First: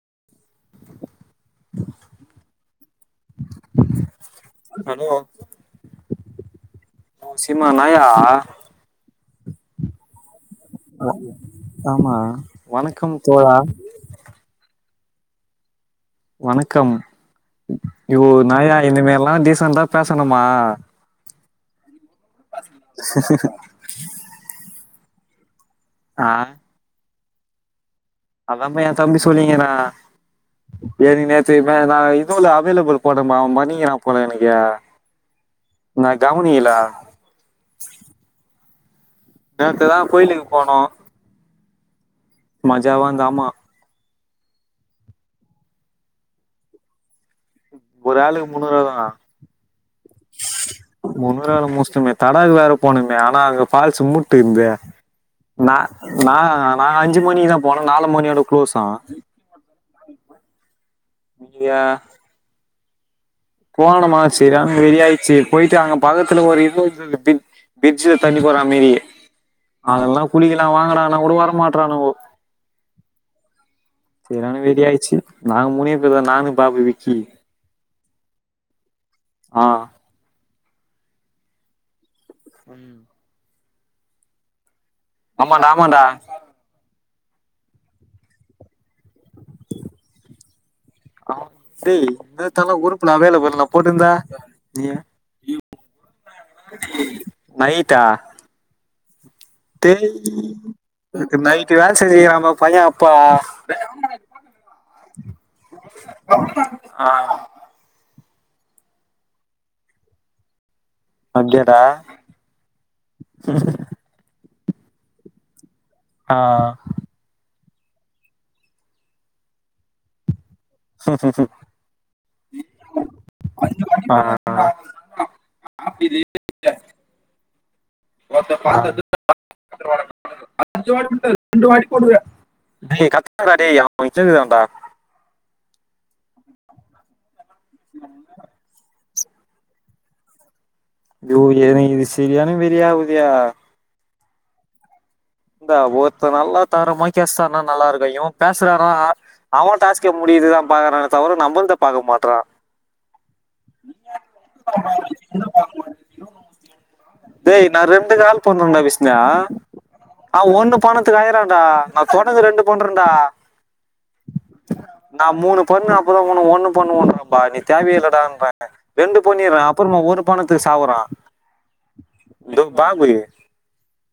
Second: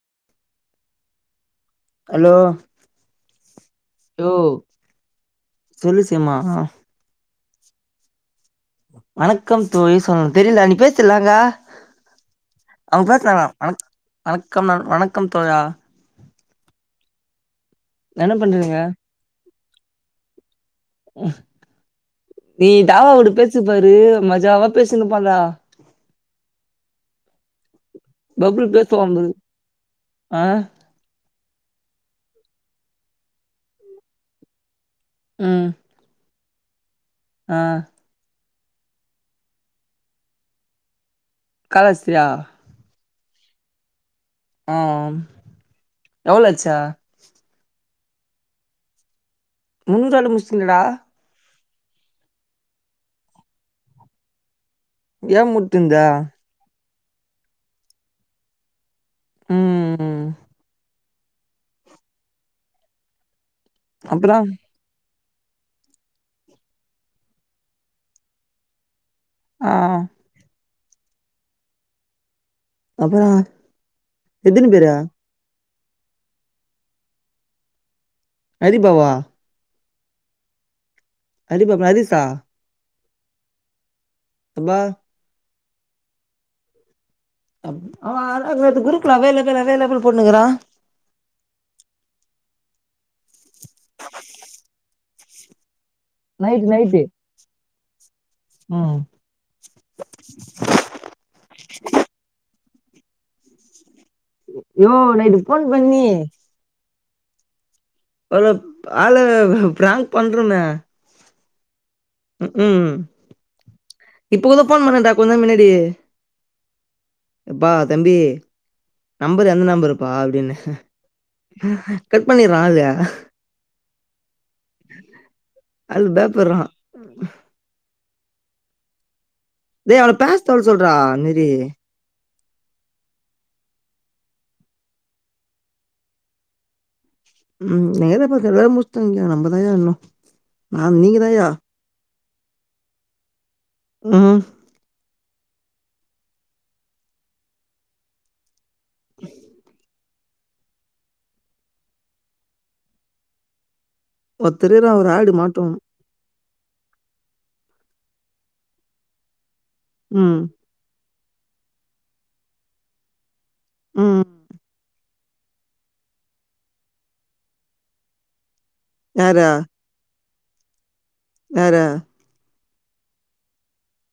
[inaudible] Hello யோ hello சொல்லு சேமா ந சிமா நயா வணக்கம் தோழி சொல்லு தெரியல நீ பேசிடலாங்க ஆமா அவங்க வணக்கம் பேசலாண தோழா வணக்கம் ந வணக்கம் கடகம் தோழா வணக்கம் என்ன நாயா பண்றீங்க இனிம எல்லாம்ச ந்தா பேசணுமா [inaudible] நீ தாவா விடு பேசு பாரு மஜாவா பேசுங்க பறா ஆஹ் [inaudible] அதமா என் பேசுவான் தம்பி பாரு சொல்லீங்கன்னா ஆ ஏ நீ நான் இதுவும்ல அவைலபிள் போடமா அவன் பண்ணிக்கிறான் போல எனக்கு ம் புனியலா ஆஹ் நேக்குதான் கோயிலுக்கு போனோம் காலகஸ்தியா ஆம்மா ஆஹ் எவ்வளச்சா ஒரு ஆளுக்கு முன்னூறுப தான முநன்னூறு ஆள் முஸ்லிம்டா வேலை மூச்ச்டுமே தடாக்கு வேற போணுமே ஆனா அங்க ஃபால்ஸ் மூட்டு இருந்த ஏன் ந முட்டுந்தா ந நாங்க அஞ்சு மணி தான் போனோ‌ நாலு மணியோட கு்ளோஸ்சா ம் ம் இய போணமா அப்புறோ சீரா வெரி சரி போயிட்டு அங்க பக்கத்துல ஒரு இடத்துக்கு பிரிட்ஜில தண்ணி போற மாரி ஆ அதெல்லா குளிக்க ந வாங்கறான் நான் உ வர மாட்டறான் அப்றோ சரியான வெளியாச்சு நா முனியப்பதா நானு பாபு விக்கி அரி பாவா ஆஹ நரிசா அப்ப ஆமாண்டா ஆமாண்டா அப் ஆனா அது அது நேத்து குரூப்புல அவைலபிள் அவைலபிள் போட்ணுக்கிறா சரி குருப்புல அவைலபுல்னாலா போட்டிருந்த நீ நைட்டு நைட்டு நைட்டா ம் டேய் நேத்து நைட்டுதா சேரி அவுங்கோ பைய அப்போ யோ நைட்டு போன் பண்ணி ஆ ஆளு ஆள பிராங்க் பண்றோன்னு அப்டியாடா ம்க்கும் இ ப்ப கூட போன் பண்ணேன்டா கொஞ்ச நேரோ முன்னாடி ஆ ஏப்பா தம்பி நம்பர் எந்த நம்பருப்பா அப்டின்னே கட் பண்ணிர்றா ஆளு ஆ அது பயப்பட்றா ம் ஆ டேய் அவள பேச சொல்ல சொல்றா அந்த மாரி டேய் கத்துக்குங்கடா டேய் அவே [unintelligible] ம் நீயேதா இப்ப [unintelligible] முட்ச் ட்ட இங்க நம்பதாயா இன்னு நா யோ நீங்கதாயா ஏன்னா இது செரியான வெறி ஆவுதுயா ம் இந்தா ஒருத்த நல்லா தரமா பேசுனானா நல்லா இருக்கு இவே பே சுறான்னா அவ டாஸ் க்க முடிக்கிறக்குதா பாக்கறானே தவிர நம்முள்த பாக்க மாட்றா ஒர்த்த இருக்குறா ஒரு ஆடு மாட்டோனு டேய் நா ரெண்டு கால் பண்ணண்டா விஷ்ணா ம் அவ ஒண்ணு பண்றது க்கு அழறாண்டா நா தொடர்ந்து ரெண்டு பண்றண்டா ம் நா மூணு பண்ணா அப்பதா ஒண்ணு ஒண்ணு பண்ணுவோன்றாம்ப்பா நீ தேவையே இல்லடான்றே ரெண்டு யாரு பண்ணிர்றே அப்புறமா ஒரு பணத்துக்கு சாவுறா யாரு இது பாபி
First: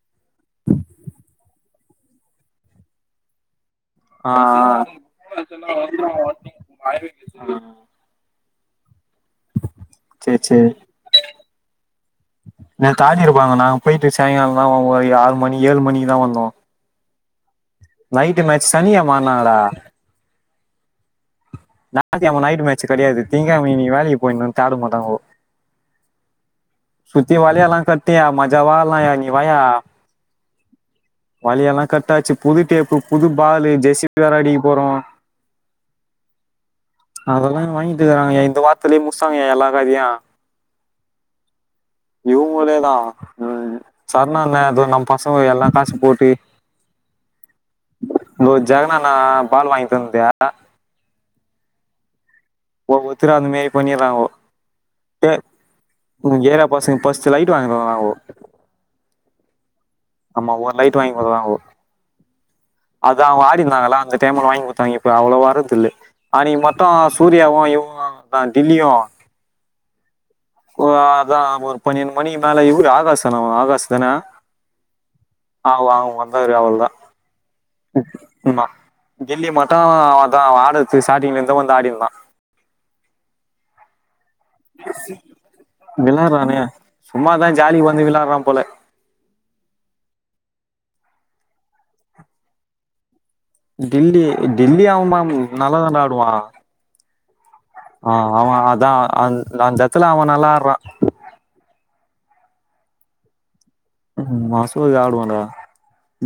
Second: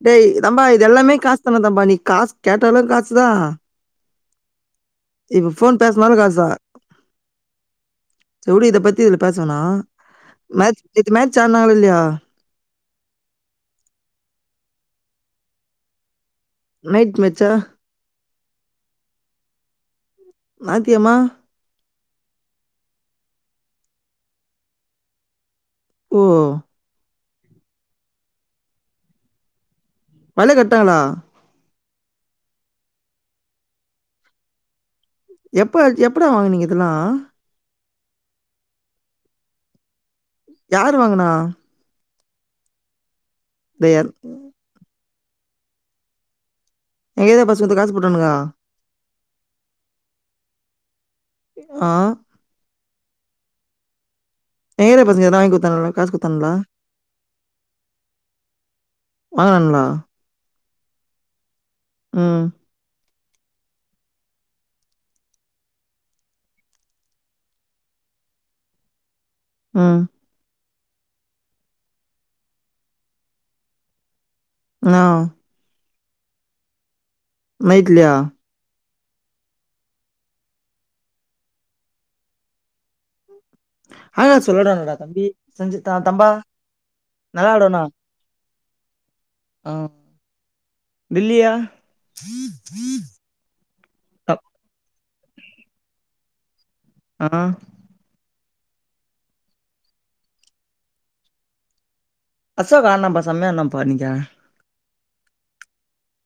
டேய் தம்பா இது எல்லாமே காசுதான தம்பா நீ காசு கேட்டாலு காசுதா ஆ ஆ இப்ப ஃபோன் பேசினாலும் [inaudible] செரி உடு இதப்பத் தி இதுல பேச வேணா சேரி சேரி மேட்ச் நேத்து மேட்ச் ஆடுனாங்களா இல்லயா நேத்து [unintelligible] கிட்ட போனோ நாங்க போயிட்டு சாயங்காலந்தாப்பா ஒரு ஆறு மணி ஏழு மணிக்குதா வந்தோ நைட் மேட்சா நைட்டு மேட்ச் சனிக்கெழமனாடா நாய்த்துக்கெழம ஞாயித்துக்கெழம நைட்டு மேட்ச்சு கெடையாது திங்க்கெழம இன்னக்கி வேலக்கி போயினுன்னு தேடமாட்டாங்கோ ஓ சுத்தி வலையெல்லா கட்டி ஆ மஜாவா ஆட்லாய்யா நீ வாய்யா வல கட்றாங்ளா கட்டாச்சு புது டேப்பு புது பாலு ஜெர்சி வேற அடிக்கப் போறோ எப்ப அட்ச் எப்படா வாங்குனீங்க இதெல்லா ட்றாங்கய்யா இந்த வாரத்துலயே முட்சாட்டங்கய்யா எல்லா கா இதயு யாரு வாங்குனா இவுங்களேதா ம் சர்ணான்னே அது நம் பசங்க எல்லா காசு போட்டு எங்க ஏரியா பசங்க காசு போட்டானுங்களா தோ ஜகனண்ணா பால் வாங்கி தந்துது ஆ ஒவ்வொருத்தரு அந்த மேரி பண்ணிர்றாங்கோ எங்க ஏரியா பசங்க ஏ இதெல்லாம் வாங்கி கொடுத்தானுங்களா காசு உங்க கொடுத்தானுங்களா ஏரியா பசங்க ஃபஸ்ட்டு லைட்டு வாங்குறோன்னாங்கோ வாங்கறானுகளா அவுங்க லைட் வாங்கி குடுக்குறானுவோ ம் அது அவுங்க ஆடினுருந்தாங்கல்ல அந்த டைம்ல வாங்கி குடுத்தாங்க இப்ப அவ்ளவா வர்து இல்ல அன்னக்கி மட்டு சூர்யாவு இவ ஆ டில்லியு ம் ஒரு அதா ஒரு பன்னெண்டு மணிக்கு மேல இவரு ஆகாஷ் தான அவுங்க ஆகாசஷ் தான ஆ அவுரு அவுரு வந்தாரு அவ்ளவுதா ம் நைட்லையா ஆமா டெல்லி மட்டு அதா ஆகஸ்ட் ஸ்டார்ட்டிங்ல இருந்தே வந்து ஆடிந்தா உஹ [inaudible] தம்பா விளாடுறானே சும்மாதா நல்லா ஆடோண்ணா ஜாலிக்கு வந்து விளாடுறா போல ஆ பில்லியா டில்லி டில்லி ஆவுமா நல்லா தான்டா ஆடுவா ஆனா ஆ அவ அதா அந்தஎத்துல அவ நல்லாட்றா அசோக் ஆன்னாப்பா செமையா இந்தாப்பா உ மசு [unintelligible] போடா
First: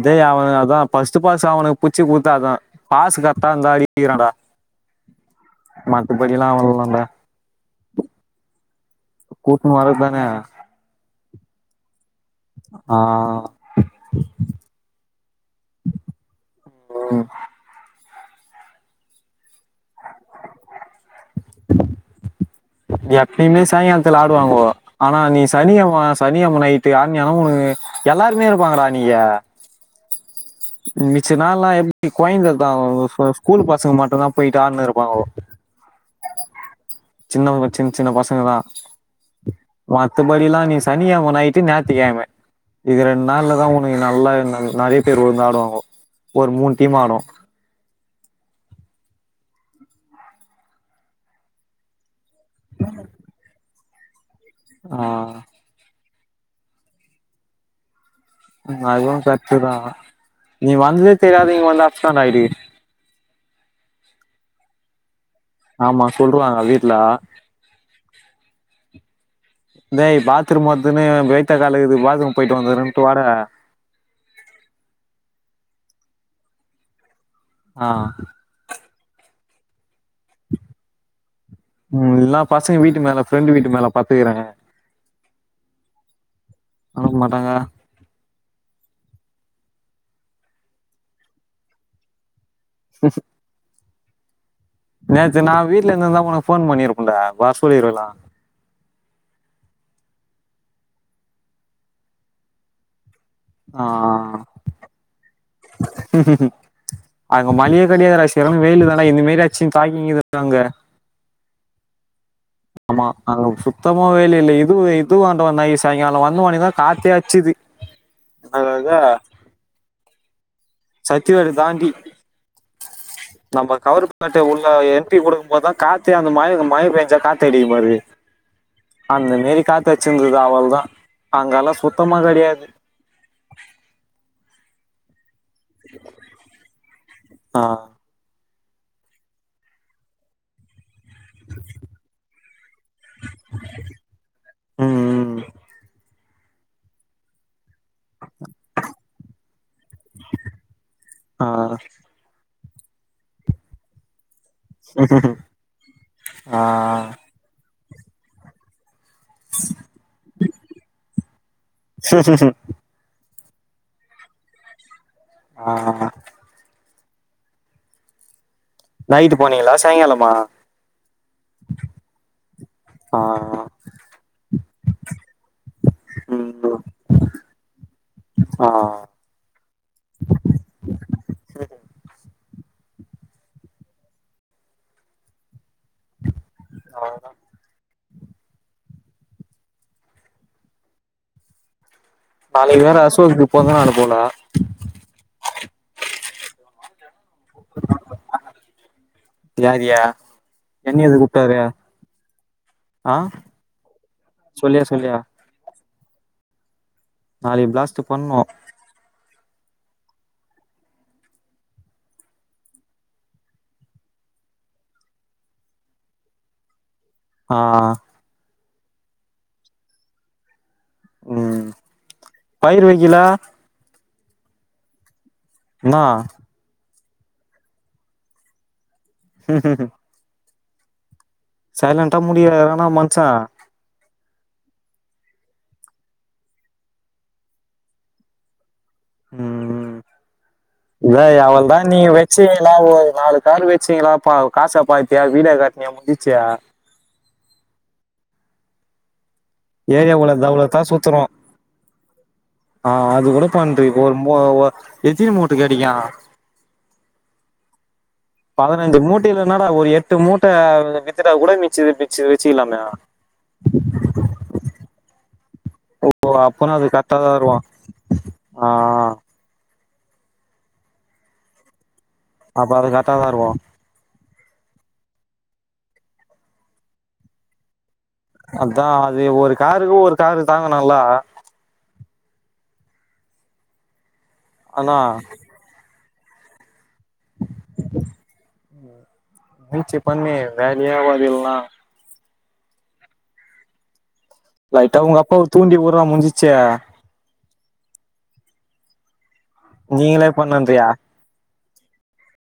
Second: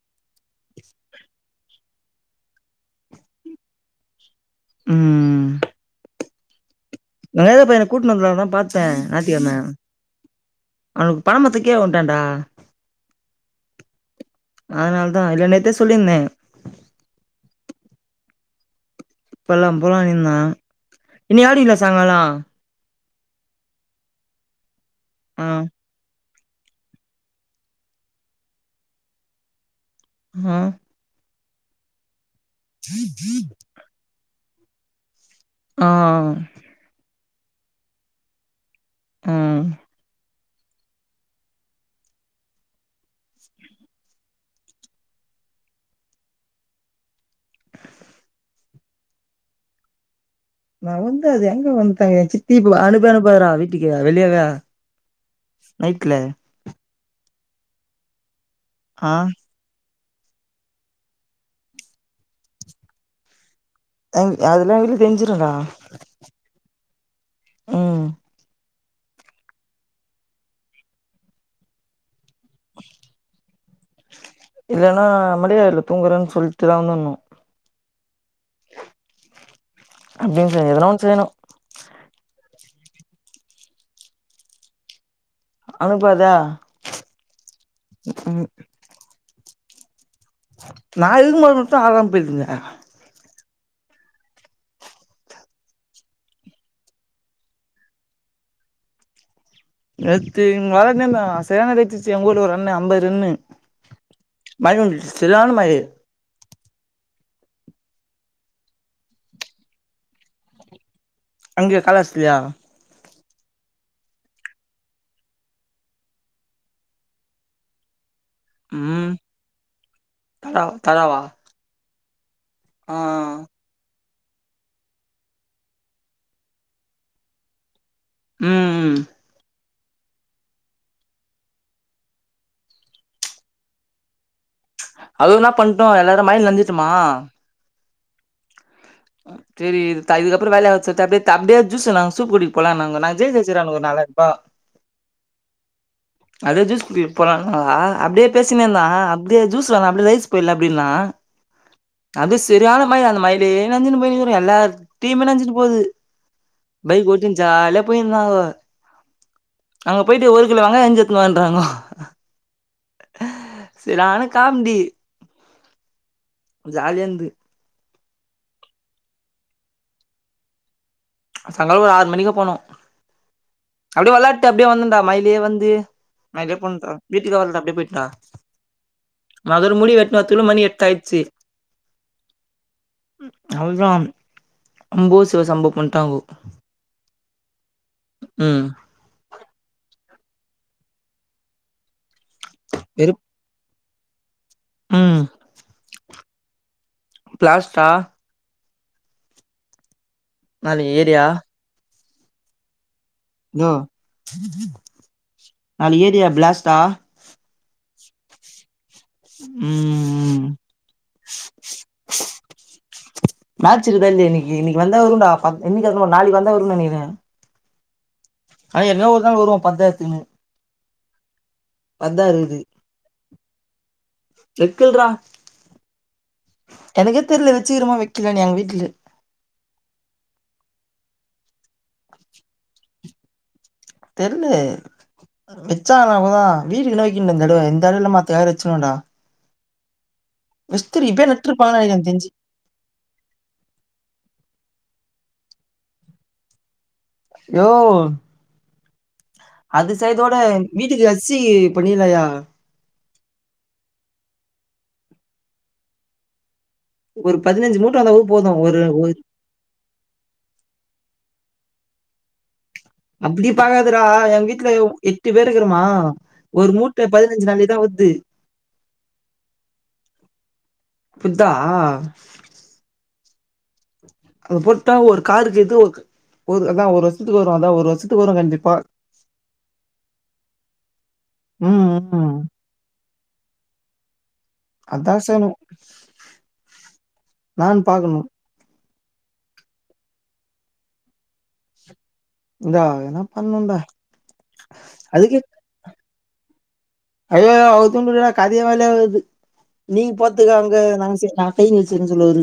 டேய் அவ அதா ஃபஸ்ட்டு பாஸ் ச்சா அவனுக்கு பிச்சி குடுத்தாதா பாசு கட்த்தா இந்தா அடிக்கிறாடா மாட்டு படிலா [unintelligible] நா பையன கூட்டுணு வந்துருலான் தா பாத்தே நாட்டிக்கெழம கூட்னு வரதுதானே அவனுக்கு பணமத்துக்கீழ உண்டாண்டா ஆ அதனால தா இல்ல நேத்தே சொல்லியிருந்தே ம் போலா போலானிந்தா இனி ஆடிலா சாங்காளா எப்பயுமே சாயங்காலத்துல ஆடுவாங்கோ ஆனா நீ ஆ சனி அமசா சனி அம்ம நைத்து ஆனியன உனகு எலாருமே இருபாங்கடா அணிகு ஆ சினலா இருக் கோயந்த தா ஸ்கூல் பசங்க மட்டுதா போயிடானு இருபாங்க ஆ சின்னவக சின் சின்ன பசங்க லா ஆ மத்தபடில நீ சனிகெயம நைடு நாயதிகெயம இது ரெண்டு நாள்ல தா உனகு நலா நெறய பேர் உழ்ந்து ஆடுவாகோ ஒரு மூணு டீம் ஆடு நா வந்து அது எங்க வந்துங்க ச இப்புவ அனுப அனுபறா வி டிகியா வெளியவ ஆ க்கில ஆ அதுவு சத்துதா நீ வந்ததே தெராது நீங்கந்து அசிடான்டா ஐடி அங் அதெல்லா எங்க வீட்டுல தெரிஞ் ஆமா சொலுறுவாக வீ இல்லா ம் தே பாத்ரூவர்தனு வெயத்த கலகுது பாத்ரூ இல்லனா மடியல்லு துங்கறனு சொல்ட்டுதா வந்துனு ஆ அப்பிடினு செய எதனா ஒன்னு செய்யணு ம் இல்னா பசங்க வீட்டு மேல ஃப்ரெண்டு் வீட்டு மேல பத்துக்றே அனுபாதா ம் நா இருகக்மோ மட்டு ஆரம்பிருங்க ஹு ம் நேத்து நா வீட்ல இந்துதா உனக் ஃபோன் பண்ணிருபடா வர சொல்லிருகலா நேத்து இங்க வரதந்த சரியானசிருசி எங்க ஊர்ல ஒரு அண்ண அம்பது ரன்னு ஆ திதானமாய் உஹம் அங்க மளிககடியே கெடாது செரான வெயிலு தாண்டா இந்தமேரி அச்சிதாகிகது அங்க அங்க காளாஸ்திலியா ம்மா அங்க சுத்தமாவே ல்லேலெ இது இதுவாண்ட வந் சாய்ங்காலோ வந்தவொனேதா காத்தே அட்சிது ஆ அதா ம் தடா தடாவா சத்திவேடு தாண்டி ஆ நம்ம கவரு காட்டு உள்ள என்ட்ரி குடுக்கு போதுதா காத்தே அந்த மயங் மயபெஞ்சா காத் தேடிக்கு பாரு ம் ம் அந்த மேரி காத் தச்சிங்குதா அவுள்தா அங்கலா சுத்தமா கெடயாது அதுன்னா பண்ட்டோ எல்லாரு மய்ல நெஞ்சிட்டுமா ஆ செரி இது த இதுக்குஅப்றோ வேலய ஆ [unintelligible] அப்டே ஜூஸ் நா சூப்பு குடிக்க போலா நாங்க நா ஜெய் ஜெய்ச்வெசிர்காங்க ஒரு நாளாய்ர்பா ம் ம் அதே ஜூஸ் குடிக்க போலா அ அப்டியே பேசினேன்தா அப்டியே ஜூஸ் வேணா அப்டியே ரைஸ் போய்ல அப்டின்னா ஆ அப்டேஸ் செரியான மய அந்த மய்லே நெஞ்சுனு போய்னு எல்லார்டீம்னு நெஞ்சிட்டு போது பைக் ஆ கோட்டினு ஜாலியா போய்ந்தாங்க அங்க போய்டு ஒரு கிலோ வெங்காயோ அரிஜ்சு எத்துனுவாண்றாங்கோ செரானகாம்டி ஆ ஆ ஆ ஜாலியாந்து நைட்டு போனீங்களா சாய்ங்காலமா சாய்ங்காலோ ஒரு ஆறு மணிக்கா போனோ ஆ அப்டியே வெளாட்டு அப்டியே வந்தென்டா மயலியே வந்து மயலியே ம் போன்ற வீட்டுக்கே வர்லடா அப்டே போய்டண்டா ஆ மதர முடி வெட்ணு வரதுகுள்ள மணி எட் டாய்சு அவுள்தா அம்போ சிவ சம்போ வண்டாங்கோ அவ்ளோதா உ நாளைக்கு வேற அசோக்கு பொற்ந்தநாலு போல உ பிளாஸ்டா தியாகியா நாலு என்ன ஏரியா எதுக்கூப்டாரு ஆ யோ சொல்லியா சொல்லியா நாளு ஏரியா பிளாஸ்டா நாளைக்கு பிளாஸ்ட்டு பண்ணோ உ உ மேட்ச் இருகுதா இல்லியா இன்னிக்கு இன்னிக்கு வந்தா வரும்டா பாத் நாளிக்கு வந்தா வருனு நெனைகிறே ஆ ஆனா என்ன ஒரு நாள் வருவா பந்தாயத்துன்னு உ பயிர் வைக்கிலா நக்குல்றா என்னா எனக்கே தெருல வச்சக்கிரோமா வைக்கல எங்க வீட்டுல ம்ம் சைலன்டா முடியானா மனுஷன் தெரியலு வச்சாங்காதா வீட்டுக்கு நோைக்கன் இந்தட இந்த இடையல மாத்தயார வச்சனடா இத் இப்பயே அவள தா நட்ருப்பாங்கன்னு நெனைக்கிறே நீங்க எனக்கு தெரிஞ்சு வச்சீங்களா ஒரு நாலு காறு வச்சீங்களா காசைப்பாத்தியா வீட காட்டுனியே முடிச்சியா யோவ் அது ஏரியாவுல சைதோட தவ்ளத்தா வீட்டுக்கு சுத்துறோ அச்சி பண்ணியிலையா ஆ அது கூட பண்றி ஒரு எத்தினி மூட்ட கெடைக்கு ஒரு பதினஞ்சு மூட் பதினஞ்சு மூட்டைய்ல என்னடா ஒரு எட்டு மூட்ட கூட மிச்சுச்சு வச்சு இல்லாமே அப்டி பாக்காதடா எ வீட்ல எட்டு பேர் இருக்கிறமா ஓ ஒரு அப்பனா அது மூட்ட கரெக்டாதா பதினஞ்சு இருக்கு நாள்தா வருது ஆ புர்தா அப்ப அது கரட்டாதா வருவோம் அது போட்டா ஒரு காருக்கு ஏது ஒரு அதா ஒரு வருஷத்துக்கு வருல அதா ஒரு வருஷத்து அதா அது ஒரு காருக்கு ஒரு காரு தாங்கணுல்ல ம் ம் ஆனா அதாசனு நான் பாக்கணு நீச்சை பண்ணே வேலையாவதுல்லலாம் இதா ஏனா பண்ணும்ந்தா லைட்ட அவுங்க அப்பாவ தூண்டி ஊரா முஞ்சி ச அய்யோ அவுதுடா காதயே வேலயாகாது நீங்க நீங்களே போத்துக்க அங்க பண்ணுன்றியா நாங்க சு சொல்லரு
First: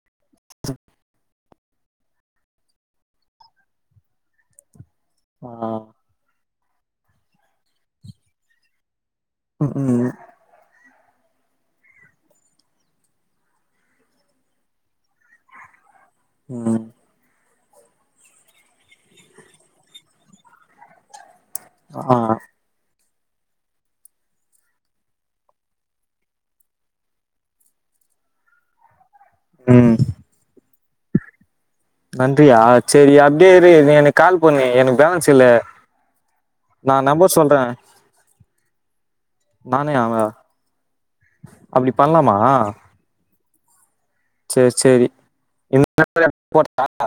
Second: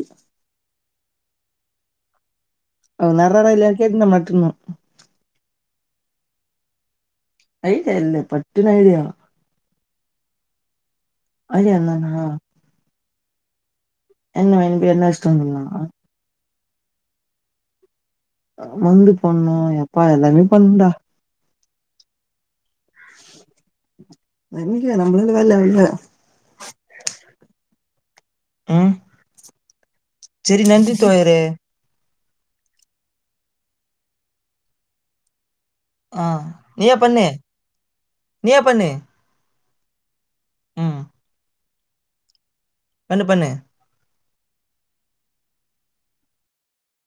நரட இல்ல கேட்டு நம் நட்டு இருந்தோம் ஆ ஐடியா இல்லே பட்டின ஐடியா உம் உம் அது அல்லங்கா என்ன வேன பே என்ன இஷ்டம் வந்தா உம் வந்து போண்ணு எப்பா எல்லாமே பண்ணண்டா ஆ எங்க நம்ளல்ல வேல்ல இல்ல உம் ம். சரி நந்றி சோய்ரே நன்றியா சரி அப்டியே இரு நீ எனக்கு கால் பண்ணு எனக்கு பேலன்ஸ் இல்ல ஆ நீயே பண்ணு நீயா பண்ணு நானே ஆமா உ அப்டி பண்லாமா பண்ணு பண்ணு சரி சரி [inaudible]